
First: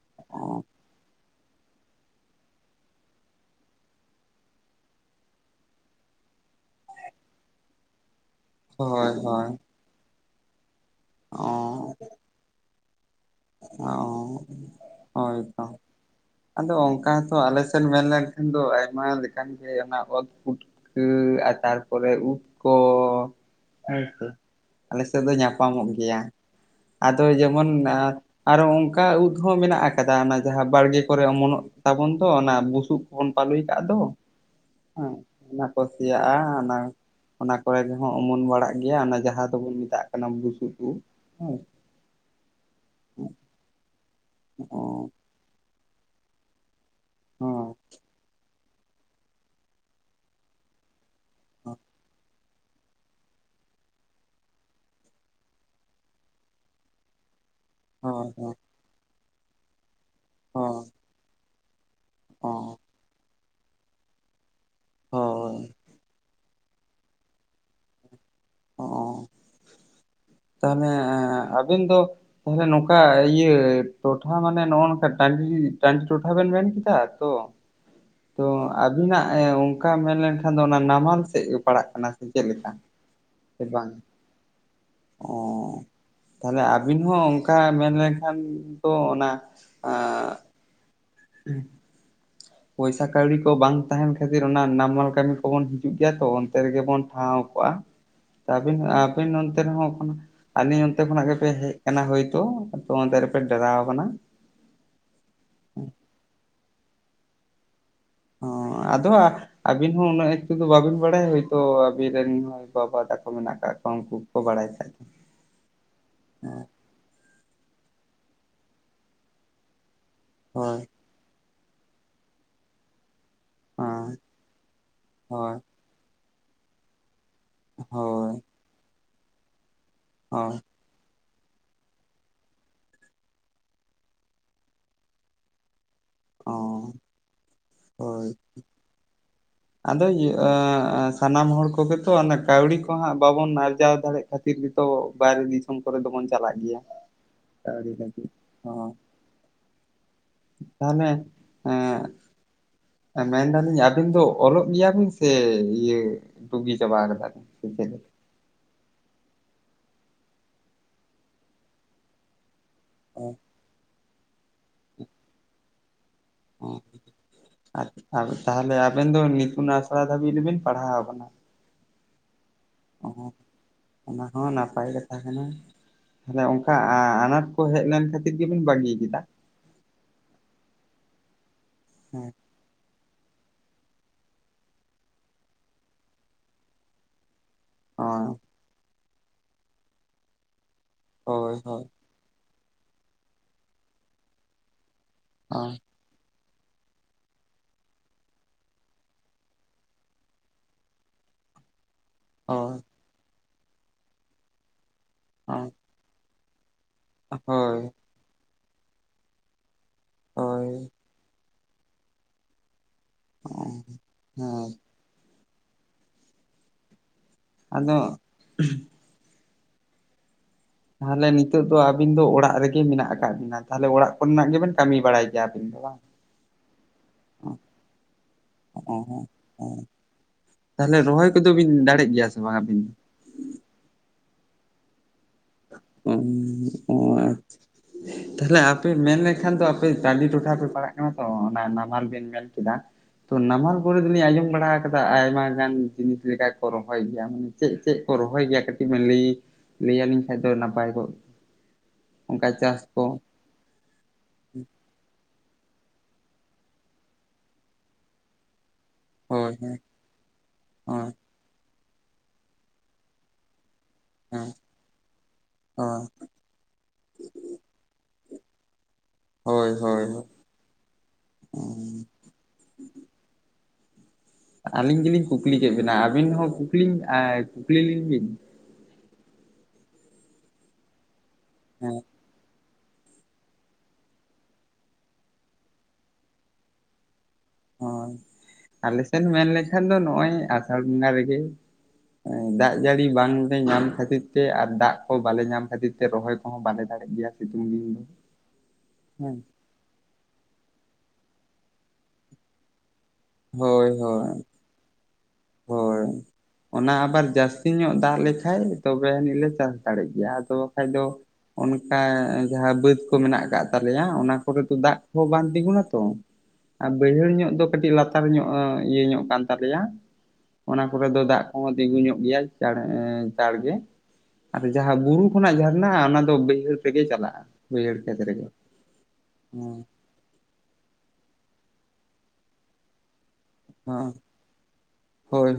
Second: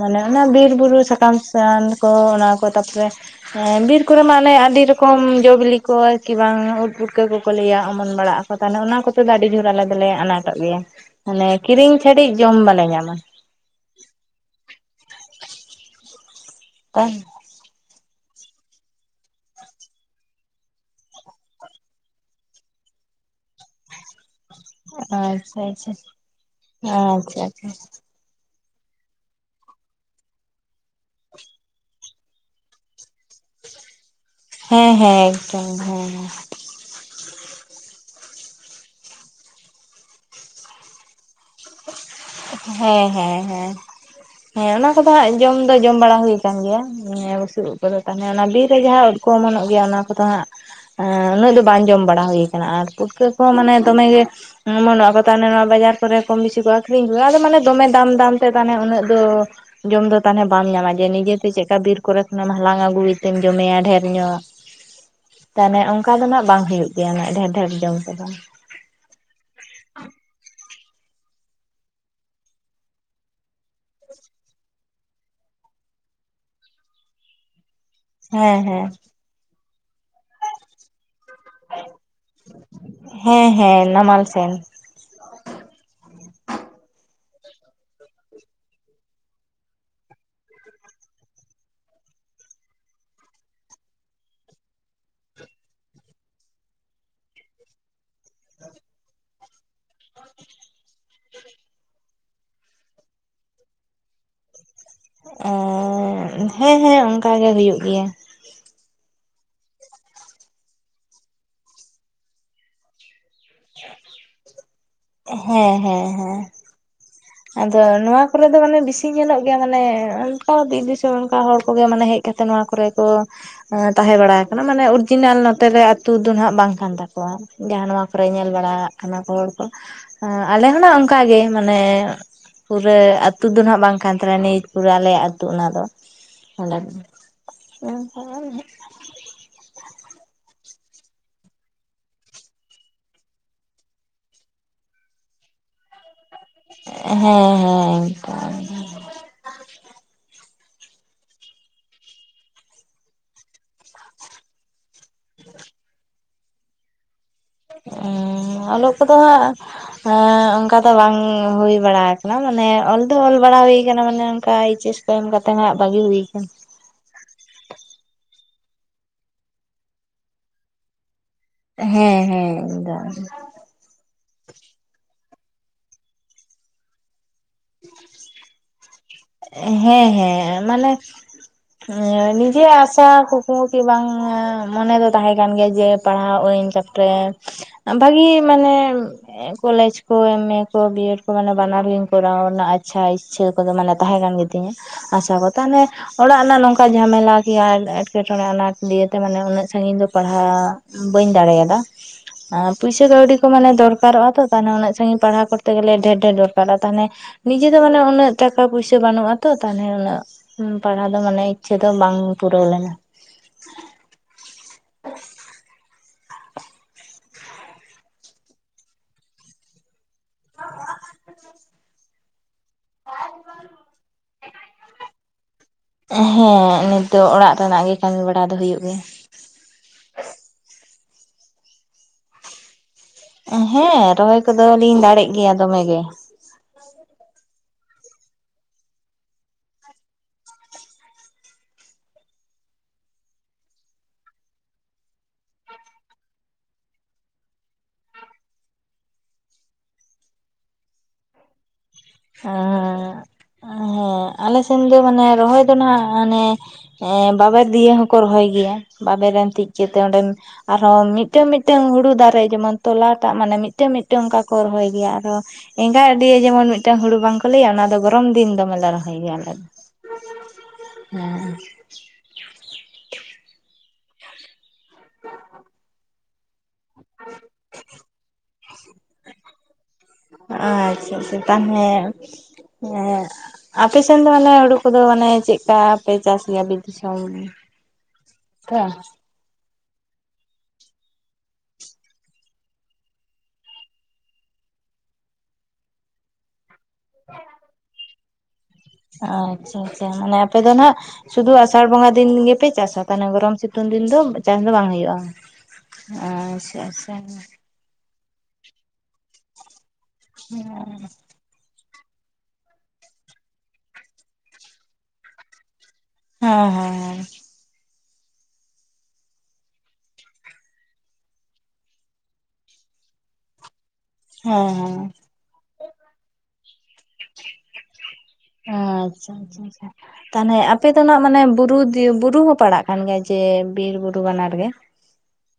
ᱢᱟᱱᱮ ᱚᱱᱟ ᱵᱤᱨ ᱵᱩᱨᱩ ᱥᱟᱠᱟᱢ ᱨᱟᱱ ᱠᱚ ᱚᱱᱟ ᱠᱚ ᱛᱟᱯᱚᱨᱮ ᱵᱤᱨ ᱠᱚᱨᱮ ᱢᱟ ᱚᱱᱮ ᱟᱹᱰᱤ ᱨᱚᱠᱚᱢ ᱡᱚ ᱵᱤᱞᱤ ᱠᱚᱭ ᱠᱤ ᱵᱟᱝ ᱩᱫ ᱯᱩᱴᱠᱟᱹ ᱠᱚᱠᱚ ᱞᱟᱹᱭ-ᱟ ᱚᱢᱚᱱ ᱵᱟᱲᱟᱜᱼᱟ᱾ ᱛᱟᱦᱚᱞᱮ ᱚᱱᱟ ᱦᱳᱭ ᱠᱚᱛᱮ ᱫᱚ ᱟᱹᱰᱤ ᱦᱳᱭ ᱡᱳᱨ ᱟᱞᱮ ᱫᱚᱞᱮ ᱟᱱᱟᱴᱚᱜ ᱜᱮᱭᱟ ᱢᱟᱱᱮ ᱚ ᱠᱤᱨᱤᱧ ᱪᱷᱟᱹᱲᱤᱡ ᱡᱚᱢ ᱵᱟᱞᱮ ᱧᱟᱢᱟ ᱚ ᱦᱳᱭᱛᱚ ᱟᱫᱚ ᱚᱱᱠᱟᱛᱚ ᱟᱪᱪᱷᱟ ᱟᱞᱮ ᱥᱮᱫ ᱢᱮᱱ ᱞᱮᱱᱠᱷᱟᱱ ᱫᱚ ᱟᱭᱢᱟ ᱞᱮᱠᱟᱱ ᱜᱮ ᱚᱱᱟ ᱚᱛ ᱯᱩᱴ ᱩᱸ ᱟ ᱛᱟᱨᱯᱚᱨᱮ ᱩᱵᱽ ᱠᱚ ᱦᱮ ᱥᱮ ᱾ ᱟᱞᱮ ᱥᱮᱫ ᱫᱚ ᱧᱟᱯᱟᱢᱚᱜ ᱟᱪᱪᱷᱟ ᱜᱮᱭᱟ, ᱟᱫᱚ ᱟᱪᱪᱷᱟ ᱡᱮᱢᱚᱱ ᱟᱪᱪᱷᱟ ᱟ ᱟᱨᱚ ᱚᱱᱠᱟ ᱩᱫ ᱦᱚᱸ ᱢᱮᱱᱟᱜ ᱟᱠᱟᱫᱟ ᱚᱱᱟ ᱡᱟᱦᱟᱸ ᱵᱟᱲᱜᱮ ᱠᱚᱨᱮ ᱚᱢᱚᱱᱚᱜ ᱛᱟᱵᱚᱱ ᱛᱚ ᱚᱱᱟ ᱵᱩᱥᱩᱵ ᱵᱚᱱ ᱯᱟᱞᱩᱭ ᱠᱟᱜ ᱫᱚ ᱦᱮᱸ ᱦᱩᱸ ᱦᱮᱸ ᱚᱱᱟ ᱮᱠᱫᱚᱢ ᱠᱚ ᱦᱮᱸ ᱦᱮᱸ ᱥᱮᱭᱟᱜᱼᱟ ᱚᱱᱟ ᱚᱱᱟ ᱠᱚᱨᱮ ᱫᱚ ᱦᱟᱸᱜ ᱚᱢᱚᱱ ᱵᱟᱲᱟᱜ ᱜᱮᱭᱟ ᱚᱱᱟ ᱡᱟᱦᱟᱸ ᱫᱚᱵᱚᱱ ᱢᱮᱛᱟᱜ ᱠᱟᱱᱟ ᱵᱩᱥᱩᱵ ᱩᱜ ᱦᱮᱸ ᱾ ᱦᱮᱸ-ᱦᱮᱸ-ᱦᱮᱸ, ᱦᱮᱸ ᱚᱱᱟ ᱠᱚᱫᱚ ᱦᱟᱸᱜ ᱡᱚᱢ ᱫᱚ ᱡᱚᱢ ᱵᱟᱲᱟ ᱦᱩᱭ ᱠᱟᱱ ᱜᱮᱭᱟ ᱱᱤᱭᱟᱹ ᱵᱩᱥᱩᱵ ᱩᱫ ᱠᱚᱫᱚ ᱛᱟᱦᱚᱞᱮ ᱚᱱᱟ ᱵᱤᱨ ᱨᱮᱜᱮ ᱦᱟᱜ ᱩᱫ ᱠᱚ ᱚᱢᱚᱱᱚᱜ ᱜᱮᱭᱟ ᱚᱱᱟ ᱠᱚᱫᱚ ᱦᱟᱸᱜ ᱾ ᱟᱻ ᱩᱱᱟᱹᱜ ᱫᱚ ᱵᱟᱝ ᱡᱚᱢ ᱵᱟᱲᱟ ᱦᱩᱭ ᱠᱟᱱᱟ ᱟᱨ ᱯᱩᱴᱠᱟᱹ ᱠᱚ ᱢᱟᱱᱮ ᱫᱚᱢᱮ ᱜᱮ ᱚᱢᱚᱱᱚᱜ ᱟᱠᱚ ᱛᱟᱦᱚᱞᱮ ᱱᱚᱣᱟ ᱵᱟᱡᱟᱨ ᱠᱚᱨᱮ ᱠᱚᱢ ᱵᱤᱥᱤ ᱠᱚ ᱟᱹᱠᱷᱨᱤᱧ ᱜᱮᱭᱟ ᱟᱫᱚ ᱢᱟᱱᱮ ᱫᱚᱢᱮ ᱫᱟᱢ ᱫᱟᱢ ᱛᱮ ᱛᱟᱱᱮ ᱩᱱᱟᱹᱜ ᱫᱚ ᱡᱚᱢ ᱫᱚ ᱛᱟᱦᱞᱮ ᱵᱟᱢ ᱧᱟᱢᱟ ᱡᱮ ᱱᱤᱡᱮ ᱛᱮ ᱪᱮᱫ ᱞᱮᱠᱟ ᱵᱤᱨ- ᱠᱚᱨᱮ ᱠᱷᱚᱱᱟᱢ ᱦᱟᱞᱟᱝ ᱟᱹᱜᱩᱭ ᱛᱮᱢ ᱡᱚᱢᱮᱭᱟ ᱰᱷᱮᱨ ᱧᱚᱜ ᱛᱟᱦᱞᱮ ᱚᱝᱠ- ᱛᱟᱦᱞᱮ ᱢᱟ ᱵᱟᱝ ᱦᱩᱭᱩᱜ ᱜᱮᱭᱟ ᱩᱱᱟᱜ ᱰᱷᱮᱨ ᱰᱷᱮᱨ ᱡᱚᱢ ᱛᱮᱫᱚ᱾ ᱚ ᱛᱟᱦᱞᱮ ᱟᱵᱤᱱ ᱫᱚ- ᱛᱟᱦᱞᱮ ᱱᱚᱝᱠᱟ ᱤᱭᱟᱹ ᱴᱚᱴᱷᱟ ᱢᱟᱱᱮ ᱱᱚᱜ ᱚᱭ ᱱᱚᱝᱠᱟ ᱴᱟᱺᱰᱤ ᱴᱟᱺᱰᱤ ᱴᱚᱴᱷᱟ ᱵᱮᱱ ᱢᱮᱱ ᱠᱮᱫᱟ ᱛᱚ᱾ ᱛᱚ ᱦᱮᱸ ᱦᱮᱸ ᱟᱵᱤᱱᱟᱜ ᱮ ᱚᱝᱠᱟ ᱢᱮᱱ ᱞᱮᱱᱠᱷᱟᱱ ᱫᱚ ᱚᱱᱟ ᱱᱟᱢᱟᱞ ᱥᱮᱫ ᱜᱮ ᱯᱟᱲᱟᱜ ᱠᱟᱱᱟ᱾ ᱪᱮᱫ ᱞᱮᱠᱟ? ᱦᱮᱸ ᱥᱮ ᱦᱮᱸ ᱵᱟᱝ ᱱᱟᱢᱟᱞ ᱥᱮᱱ᱾ ᱚ᱾ ᱛᱟᱦᱞᱮ ᱟᱵᱤᱱ ᱦᱚᱸ ᱚᱝᱠᱟ ᱢᱮᱱ ᱞᱮᱱᱠᱷᱟᱱ ᱫᱚ ᱚᱱᱟ- ᱩᱸ ᱾ ᱯᱚᱭᱥᱟ ᱠᱟᱹᱣᱰᱤ ᱠᱚ ᱵᱟᱝ ᱛᱟᱦᱮᱱ ᱠᱷᱟᱹᱛᱤᱨ ᱚᱱᱟ ᱱᱟᱢᱟᱞ ᱠᱟᱹᱢᱤ ᱠᱚᱵᱚᱱ ᱦᱤᱡᱩᱜ ᱜᱮᱭᱟ ᱛᱚ ᱾ ᱛᱮ ᱜᱮ ᱵᱚᱱ ᱴᱷᱟᱶ ᱠᱚᱜᱼᱟ ᱛᱚ ᱟᱵᱤᱱ ᱟᱵᱤᱱ ᱚᱱᱛᱮ ᱨᱮᱦᱚᱸ ᱩᱸ ᱟᱞᱤᱧ ᱚᱱᱛᱮ ᱠᱷᱚᱱᱟᱜ ᱜᱮᱯᱮ ᱦᱮᱡ ᱠᱟᱱᱟ ᱦᱳᱭ ᱛᱳ ᱟᱫᱚ ᱚᱱᱛᱮ ᱨᱮᱯᱮ ᱰᱮᱨᱟᱣ ᱠᱟᱱᱟ ᱾ ᱟᱻ ᱦᱮᱸ-ᱦᱮᱸ ᱚᱝᱠᱟ ᱜᱮ ᱦᱩᱭᱩᱜ ᱜᱮᱭᱟ ᱾ ᱦᱩᱸ ᱟᱫᱚ ᱟᱹᱵᱤᱱ ᱦᱚᱸ ᱩᱱᱟᱹᱜ ᱮᱠᱴᱩ ᱫᱚ ᱵᱟᱵᱤᱱ ᱵᱟᱲᱟᱭᱟ ᱦᱳᱭ ᱛᱳ ᱟᱵᱤᱱ ᱨᱮᱱ ᱵᱟᱵᱟ ᱛᱟᱠ ᱠᱩ ᱢᱮᱱᱟᱜ ᱠᱟᱜ ᱠᱚᱣᱟ ᱩᱱᱠᱩ ᱜᱮᱠᱚ ᱵᱟᱲᱟᱭ ᱠᱷᱟᱡ ᱦᱮᱸ ᱦᱮᱸ ᱦᱮᱸ ᱦᱮᱸ ᱾ ᱟᱫᱚ ᱱᱚᱣᱟ ᱠᱚᱨᱮ ᱫᱚ ᱢᱟᱱᱮ ᱵᱮᱥᱤ ᱧᱮᱞᱚᱜ ᱜᱮᱭᱟ ᱢᱟᱱᱮ ᱚᱱᱠᱟ ᱦᱳᱭ ᱵᱤᱨ ᱫᱤᱥ ᱠᱚ ᱚᱱᱠᱟ ᱦᱚᱲ ᱠᱚᱜᱮ ᱢᱟᱱᱮ ᱦᱮᱡ ᱠᱟᱛᱮ ᱱᱚᱣᱟ ᱠᱚᱨᱮ ᱠᱚ ᱮᱸ ᱦᱮᱸ ᱛᱟᱦᱮᱸ ᱵᱟᱲᱟ ᱟᱠᱟᱱᱟ ᱢᱟᱱᱮ ᱚᱨᱤᱡᱤᱱᱟᱞ ᱦᱳᱭ ᱱᱚᱛᱮ ᱨᱮ ᱟᱛᱳ ᱫᱚ ᱱᱟᱦᱟᱜ ᱵᱟᱝ ᱠᱟᱱ ᱛᱟᱠᱚᱣᱟ ᱾ ᱡᱟᱦᱟᱸ ᱱᱚᱣᱟ ᱠᱚᱨᱮ ᱦᱳᱭ ᱧᱮᱞ ᱵᱟᱲᱟᱼᱟᱜ ᱠᱟᱱᱟ ᱠᱚ ᱦᱚᱲ ᱠᱚ ᱦᱳᱭ ᱟᱞᱮ ᱦᱚᱸ ᱞᱮ ᱚᱱᱠᱟ ᱜᱮ ᱢᱟᱱᱮ ᱯᱩᱨᱟᱹ ᱟᱹᱛᱩ ᱫᱚ ᱱᱟᱦᱟᱜ ᱵᱟᱝ ᱠᱟᱱ ᱛᱟᱞᱮᱭᱟ ᱱᱤᱡ ᱯᱩᱨᱟᱹ ᱟᱞᱮᱭᱟᱜ ᱟᱹᱛᱩ ᱚᱱᱟ ᱫᱚ ᱾ ᱚᱱᱟᱫᱽ ᱚ ᱦᱳᱭ (unintelligible) ᱟᱫᱚ ᱤᱭᱟᱹ ᱮᱸ-ᱮᱸ ᱥᱟᱱᱟᱢ ᱦᱚᱲ ᱠᱚᱜᱮ ᱛᱚ ᱚᱱᱮ ᱠᱟᱹᱣᱰᱤ ᱠᱚ ᱦᱟᱸᱜ ᱵᱟᱵᱚᱱ ᱟᱨᱡᱟᱣ ᱫᱟᱲᱮᱜ ᱠᱷᱟᱹᱛᱤᱨ ᱜᱤᱛᱚ ᱵᱟᱨ ᱫᱤᱥ ᱥᱚᱢ ᱠᱚᱨᱮ ᱫᱚᱵᱚᱱ ᱪᱟᱞᱟᱜ ᱜᱮᱭᱟ ᱦᱮᱸ ᱠᱟᱹᱣᱰᱤ ᱠᱷᱟᱹᱛᱤᱨ ᱚᱱᱠᱟ ᱦᱚᱸ ᱛᱟᱦᱮᱞᱮ ᱮᱸᱜ ᱢᱮᱱ ᱫᱟᱞᱤᱧ ᱟᱹᱵᱤᱱ ᱫᱚ ᱚᱞᱚᱜ ᱜᱮᱭᱟ ᱵᱤᱱ ᱥᱮ ᱤᱭᱟᱹ ᱵᱩᱜᱤ ᱪᱟᱵᱟ ᱠᱟᱫᱟ ᱵᱮᱱ ᱾ ᱮᱻ ᱚᱞᱚ ᱠᱚᱫᱚ ᱦᱟᱜ ᱮ ᱚᱝᱠᱟ ᱫᱚ ᱵᱟᱝ ᱦᱩᱭ ᱵᱟᱲᱟ ᱟᱠᱟᱱᱟ ᱢᱟᱱᱮ ᱚᱞ ᱫᱚ ᱚᱞ ᱚ, ᱵᱟᱲᱟ ᱦᱩᱭ (unintelligible) ᱢᱟᱱᱮ ᱚᱱᱠᱟ ᱮᱭᱤᱪᱮᱥ ᱠᱚ ᱮᱢ ᱠᱟᱛᱮ ᱦᱟᱜ ᱵᱷᱟᱜᱤ ᱦᱩᱭ ᱟᱠᱟᱱᱟ᱾ ᱟᱪ ᱟ ᱛᱟᱦᱟᱞᱮ ᱟᱵᱮᱱ ᱫᱚ ᱱᱤᱛᱩᱱ ᱟᱥᱲᱟ ᱫᱷᱟᱹᱵᱤᱡ ᱫᱚᱵᱤᱱ ᱯᱟᱲᱦᱟᱣ ᱠᱟᱱᱟ ᱾ ᱦᱮᱸ ᱦᱮᱸ ᱾ ᱚ ᱦᱚᱸ ᱚᱱᱟ ᱦᱚᱸ ᱱᱟᱯᱟᱭ ᱠᱟᱛᱷᱟ ᱠᱟᱱᱟ ᱛᱟᱦᱚᱞᱮ ᱚᱱᱠᱟ ᱟ-ᱟᱱᱟᱴ ᱠᱚ ᱦᱮᱡ ᱞᱮᱱ ᱠᱷᱟᱹᱛᱤᱨ ᱜᱮ ᱵᱤᱱ ᱵᱟᱹᱜᱤ ᱠᱮᱫᱟ ᱾ ᱦᱮᱸ-ᱦᱮᱸ ᱢᱟᱱᱮ ᱮ ᱦᱮᱸ ᱢᱤ ᱠᱤᱭᱟᱹ ᱟᱥᱟ ᱠᱩᱠᱢᱩ ᱠᱤ ᱵᱟᱝ ᱮ ᱢᱚᱱᱮ ᱫᱚ ᱛᱟᱦᱮᱸ ᱠᱟᱱ ᱜᱮᱭᱟ ᱡᱮ ᱯᱟᱲᱦᱟᱣ ᱟᱹᱧ ᱛᱟ ᱯᱚᱨᱮ ᱵᱷᱟᱜᱤ ᱦᱳᱭ ᱢᱟᱱᱮ ᱠᱚᱞᱮᱡᱽ ᱠᱚ ᱮᱢᱮ ᱠᱚ ᱵᱤᱭᱮᱰ ᱠᱚ ᱢᱟᱱᱮ ᱦᱳᱭ ᱵᱟᱱᱟᱨ ᱦᱳᱭ ᱞᱤ ᱠᱚᱨᱟᱣ ᱨᱮᱱᱟᱜ ᱟᱪᱪᱷᱟ ᱤᱪᱪᱷᱟᱹ ᱠᱚᱫᱚ ᱢᱟᱱᱮ ᱛᱟᱦᱮᱸ ᱠᱟᱱ ᱜᱮ ᱛᱤᱧᱟ ᱟᱪᱪᱷᱟ ᱠᱚ ᱦᱳᱭ ᱛᱟᱦᱚᱞᱮ ᱚᱲᱟᱜ ᱮᱱᱟᱜ ᱱᱚᱝᱠᱟ ᱡᱷᱟᱢᱮᱞᱟ ᱜᱮᱭᱟ ᱮᱸᱴᱠᱮ-ᱴᱚᱬᱮ ᱟᱱᱟᱴ ᱫᱤᱭᱮ ᱛᱮ ᱢᱟᱱᱮ ᱩᱱᱟᱹᱜ ᱥᱟᱺᱜᱤᱧ ᱫᱚ ᱯᱟᱲᱦᱟᱜ ᱵᱟᱹᱧ ᱫᱟᱲᱮᱭᱟᱫᱟ ᱾ ᱟᱨ ᱦᱳᱭ ᱯᱩᱭᱥᱟᱹ ᱠᱟᱹᱣᱰᱤ ᱠᱚ ᱢᱟᱱᱮ ᱫᱚᱠᱟᱨᱚᱜᱼᱟ ᱛᱚ ᱛᱟᱦᱱᱮ ᱩᱱᱟᱹᱜ ᱥᱟᱺᱜᱤᱧ ᱯᱟᱲᱟᱣ ᱠᱚᱨᱛᱮ ᱜᱮᱞᱮ ᱰᱷᱮᱨ ᱰᱷᱮᱨ ᱫᱚᱨ ᱠᱟᱫᱟ ᱛᱟᱦᱮᱞᱮ ᱱᱤᱡᱮ ᱫᱚ ᱦᱳᱭ ᱢᱟᱱᱮ ᱩᱱᱟᱹᱜ ᱴᱟᱠᱟ ᱯᱩᱭᱥᱟᱹ ᱵᱟᱹᱱᱩᱜᱼᱟ ᱛᱚ ᱛᱟᱦᱟᱞᱮ ᱩᱱᱟᱹᱜ ᱩᱢ ᱦᱳᱭ ᱯᱟᱲᱦᱟ ᱵᱟᱝᱼᱟ ᱢᱟᱱᱮ ᱤᱪᱪᱷᱟᱹ ᱫᱚ ᱵᱟᱝ ᱯᱩᱨᱟᱹᱣ ᱞᱮᱱᱟ ᱾ (inaudible) ᱦᱮᱸ᱾ ᱟᱫᱚ (unintelligible) ᱛᱟᱦᱚᱞᱮ ᱱᱤᱛᱚᱜ ᱫᱚ ᱟᱵᱤᱱ ᱫᱚ ᱚᱲᱟᱜ ᱨᱮᱜᱮ ᱢᱮᱱᱟᱜ ᱟᱠᱟᱫ ᱵᱤᱱᱟ ᱛᱟᱦᱮᱞᱮ ᱚᱲᱟᱜ ᱠᱚ ᱨᱮᱱᱟᱜ ᱜᱮ ᱵᱮᱱ ᱠᱟᱹᱢᱤ ᱵᱟᱲᱟᱭ᱾ (unintelligible) ᱦᱮᱸ ᱱᱤᱛᱚᱜ ᱚᱲᱟᱜ ᱨᱮᱱᱟᱜ ᱜᱮ ᱠᱟᱹᱢᱤ ᱵᱟᱲᱟ ᱫᱚ ᱦᱩᱭᱩᱜ ᱚ ᱜᱮᱭᱟ (inaudible) ᱛᱟᱦᱚᱞᱮ ᱨᱚᱦᱚᱭ ᱠᱚᱫᱚ ᱵᱤᱱ ᱫᱟᱲᱮᱜ ᱜᱮᱭᱟ ᱥᱮ ᱵᱟᱝ ᱟᱹᱵᱤᱱ ᱦᱮᱸᱻ ᱨᱚᱦᱚᱭ ᱠᱚᱫ ᱞᱤᱧ ᱫᱟᱲᱮᱜ ᱜᱮᱭᱟ ᱫᱚᱢᱮ ᱜᱮ ᱩᱢ ᱚᱸ ᱟᱪ ᱛᱟᱦᱟᱞᱮ ᱟᱯᱮ ᱢᱮᱱ ᱞᱮᱠᱷᱟᱱ ᱫᱚ ᱟᱯᱮ ᱴᱟᱺᱰᱤ ᱴᱚᱴᱷᱟ ᱯᱮ ᱯᱟᱲᱟᱜ ᱠᱟᱱᱟ ᱛᱚ ᱚᱱᱟ ᱱᱟᱢᱟᱞ ᱵᱮᱱ ᱢᱮᱱ ᱠᱮᱫᱟ ᱾ ᱛᱚ ᱱᱟᱢᱟᱞ ᱠᱚᱨᱮ ᱫᱚᱞᱤᱧ ᱟᱸᱡᱚᱢ ᱵᱟᱲᱟ ᱟᱠᱟᱫᱟ ᱟᱭᱢᱟ ᱜᱟᱱ ᱡᱤᱱᱤᱥ ᱞᱮᱠᱟ ᱠᱚ ᱨᱚᱦᱚᱭ ᱜᱮᱭᱟ ᱾ ᱪᱮᱜ ᱪᱮᱜ ᱠᱚ ᱨᱚᱦᱚᱭ ᱜᱮᱭᱟ ᱠᱟᱹᱴᱤᱡ ᱵᱤᱱ ᱞᱟᱹᱭ ᱞᱮᱭᱟ ᱞᱤᱧ ᱟᱰᱤ ᱱᱟᱯᱟᱭ ᱠᱚᱜ ᱚᱱᱠᱟ ᱪᱟᱥ ᱠᱚ ᱾ ᱦᱮᱸ ᱟᱞᱮ ᱥᱮᱱ ᱫᱚ ᱢᱟᱱᱮ ᱨᱚᱦᱚᱭ ᱫᱚ ᱱᱟᱦᱟᱜ ᱢᱟᱱᱮ ᱮᱸᱻ ᱵᱟᱵᱮᱨ ᱫᱤᱭᱮ ᱦᱚᱸᱠᱚ ᱨᱚᱦᱚᱭ ᱜᱮᱭᱟ ᱵᱟᱵᱮᱨᱢ ᱦᱳᱭ ᱛᱤᱡ ᱦᱳᱭ ᱠᱮᱫ ᱛᱮ ᱚᱸᱰᱮ ᱟᱨᱦᱚᱸ ᱦᱳᱭ ᱢᱤᱫ ᱢᱤᱫᱴᱟᱝ ᱢᱤᱫᱴᱟᱝ ᱦᱩᱲᱩ ᱫᱟᱨᱮ ᱡᱮᱢᱚᱱ ᱛᱚᱞᱟ ᱴᱟᱜ ᱢᱟᱱᱮ ᱢᱤᱫᱴᱮᱱ ᱢᱤᱫ ᱴᱟᱝ ᱚᱱᱠᱟ ᱦᱮᱸ ᱠᱚ ᱨᱚᱦᱚᱭ ᱜᱮᱭᱟ ᱟᱨᱦᱚᱸ ᱮᱸᱜᱟ ᱦᱳᱭ ᱟᱱᱰᱤᱭᱟᱹ ᱡᱮᱢᱚᱱ ᱢᱤᱫᱴᱟᱝ ᱦᱩᱲᱩ ᱵᱟᱝᱠᱚ ᱞᱟᱹᱭᱟ ᱚᱱᱟ ᱫᱚ ᱜᱚᱨᱚᱢ ᱫᱤᱱ ᱫᱚᱢᱮ ᱞᱮ ᱨᱚᱦᱚᱭᱟ᱾ ᱜᱮᱭᱟᱞᱮ ᱦᱳᱭ ᱦᱳᱭ ᱦᱳᱭ (unintelligible) ᱦᱮᱸ ᱟᱹᱞᱤᱧ ᱜᱮᱞᱤᱧ ᱠᱩᱠᱞᱤ ᱠᱮᱫ ᱵᱤᱱᱟ ᱟᱹᱵᱤᱱ ᱦᱚᱸ ᱠᱩᱠᱞᱤᱧ ᱮᱸ ᱠᱩᱠᱞᱤ ᱞᱤᱧ ᱵᱤᱱ (inaudible) ᱟᱪᱪᱷᱟ ᱟᱪᱪᱷᱟ ᱛᱟᱸᱦᱮ ᱦᱮᱸ ᱟᱯᱮ ᱥᱮᱱ ᱫᱚ ᱢᱟᱱᱮ ᱦᱩᱲᱩ ᱠᱚᱫᱚ ᱢᱟᱱᱮ ᱪᱮᱫᱠᱟ ᱯᱮ ᱪᱟᱥ ᱜᱮᱭᱟ ᱵᱤᱨ ᱫᱤᱥᱚᱢ ᱦᱳᱭ ᱛᱚ ᱟᱞᱮ ᱥᱮᱫ ᱢᱮᱱ ᱞᱮᱠᱷᱟᱱ ᱫᱚ ᱱᱚᱜᱼᱚᱭ ᱟᱥᱟᱲ ᱵᱚᱸᱜᱟ ᱨᱮᱜᱮ ᱫᱟᱜ ᱡᱟᱹᱲᱤ ᱵᱟᱝᱞᱮ ᱧᱟᱢ ᱠᱷᱟᱹᱛᱤᱨ ᱛᱮ ᱟᱨ ᱫᱟᱜ ᱠᱚ ᱵᱟᱞᱮ ᱧᱟᱢ ᱠᱷᱟᱹᱛᱤᱨ ᱛᱮ ᱨᱚᱦᱚᱭ ᱠᱚᱦᱚᱸ ᱵᱟᱞᱮ ᱫᱟᱜ ᱜᱮᱭᱟ ᱥᱤᱛᱩᱝ ᱫᱤᱱ ᱫᱚ ᱦᱮᱸ ᱟᱪᱪᱷᱟ ᱟᱪᱪᱷᱟ ᱢᱟᱱᱮ ᱟᱯᱮ ᱫᱚ ᱱᱟᱦᱟᱜ ᱥᱩᱫᱩ ᱟᱥᱟᱲ ᱵᱚᱸᱜᱟ ᱫᱤᱱ ᱜᱮᱯᱮ ᱪᱟᱥᱟ᱾ ᱛᱟᱦᱚᱞᱮ ᱜᱚᱨᱚᱢ ᱦᱳᱭ ᱥᱤᱛᱩᱝ ᱫᱤᱱ ᱫᱚ ᱦᱳᱭ ᱪᱟᱥ ᱫᱚ ᱵᱟᱝ ᱦᱩᱭᱩᱜᱼᱟ᱾ ᱦᱳᱭ᱾ ᱟᱪᱪᱷᱟ ᱚᱱᱟ ᱟᱪᱪᱷᱟ ᱟᱵᱟᱨ ᱦᱮᱸ ᱡᱟᱹᱥᱛᱤ ᱧᱚᱜ ᱫᱟᱜ ᱞᱮᱠᱷᱟᱡ ᱛᱚᱵᱮ ᱟᱹᱱᱤᱡ ᱞᱮ ᱪᱟᱥ ᱫᱟᱲᱮᱜ ᱜᱮᱭᱟ ᱟᱫᱚ ᱵᱟᱠᱷᱟᱡ ᱫᱚ ᱦᱮᱸ ᱚᱱᱠᱟ ᱡᱟᱦᱟᱸ ᱵᱟᱹᱫ ᱠᱚ ᱢᱮᱱᱟᱜ ᱟᱠᱟᱫ ᱛᱟᱞᱮᱭᱟ ᱚᱱᱟ ᱠᱚᱨᱮ ᱫᱚ ᱫᱟᱜ ᱠᱚᱦᱚᱸ ᱵᱟᱝ ᱛᱤᱸᱜᱩᱱᱟ ᱛᱚ ᱦᱮᱸ ᱟᱨ ᱦᱮᱸ ᱵᱟᱹᱭᱦᱟᱹᱲ ᱧᱚᱜ ᱫᱚ ᱠᱟᱹᱴᱤᱡ ᱞᱟᱛᱟᱨ ᱧᱚᱜ ᱤᱭᱟᱹ ᱧᱚᱜ ᱠᱟᱱ ᱛᱟᱞᱮᱭᱟ ᱚᱱᱟ ᱠᱚᱨᱮ ᱫᱚ ᱫᱟᱜ ᱠᱚᱦᱚᱸ ᱛᱤᱸᱜᱩ ᱧᱚᱜ ᱜᱮᱭᱟ ᱪᱟᱲᱮ ᱪᱟᱲ ᱜᱮ ᱟᱫᱚ ᱡᱟᱦᱟᱸ ᱵᱩᱨᱩ ᱠᱷᱚᱱᱟᱜ ᱡᱷᱟᱨᱱᱟ ᱚᱱᱟ ᱫᱚ ᱵᱟᱹᱭᱦᱟᱹᱲ ᱛᱮᱜᱮ ᱪᱟᱞᱟᱜᱼᱟ ᱵᱟᱹᱭᱦᱟᱹᱲ ᱠᱷᱮᱛ ᱨᱮᱜᱮ᱾ ᱟᱪᱪᱷᱟ ᱟᱪᱪᱷᱟ ᱦᱮᱸ ᱟᱪᱪᱷᱟ ᱛᱟᱦᱚᱞᱮ ᱟᱯᱮ ᱫᱚ ᱦᱟᱜ ᱢᱟᱱᱮ ᱵᱩᱨᱩ ᱵᱩᱨᱩ ᱦᱚᱸ ᱯᱟᱲᱟᱜ ᱟᱞᱮ ᱡᱮᱻ ᱵᱤᱨ ᱵᱩᱨᱩ ᱵᱟᱱᱟᱨ ᱜᱮ ᱦᱳᱭ ᱦᱳᱭ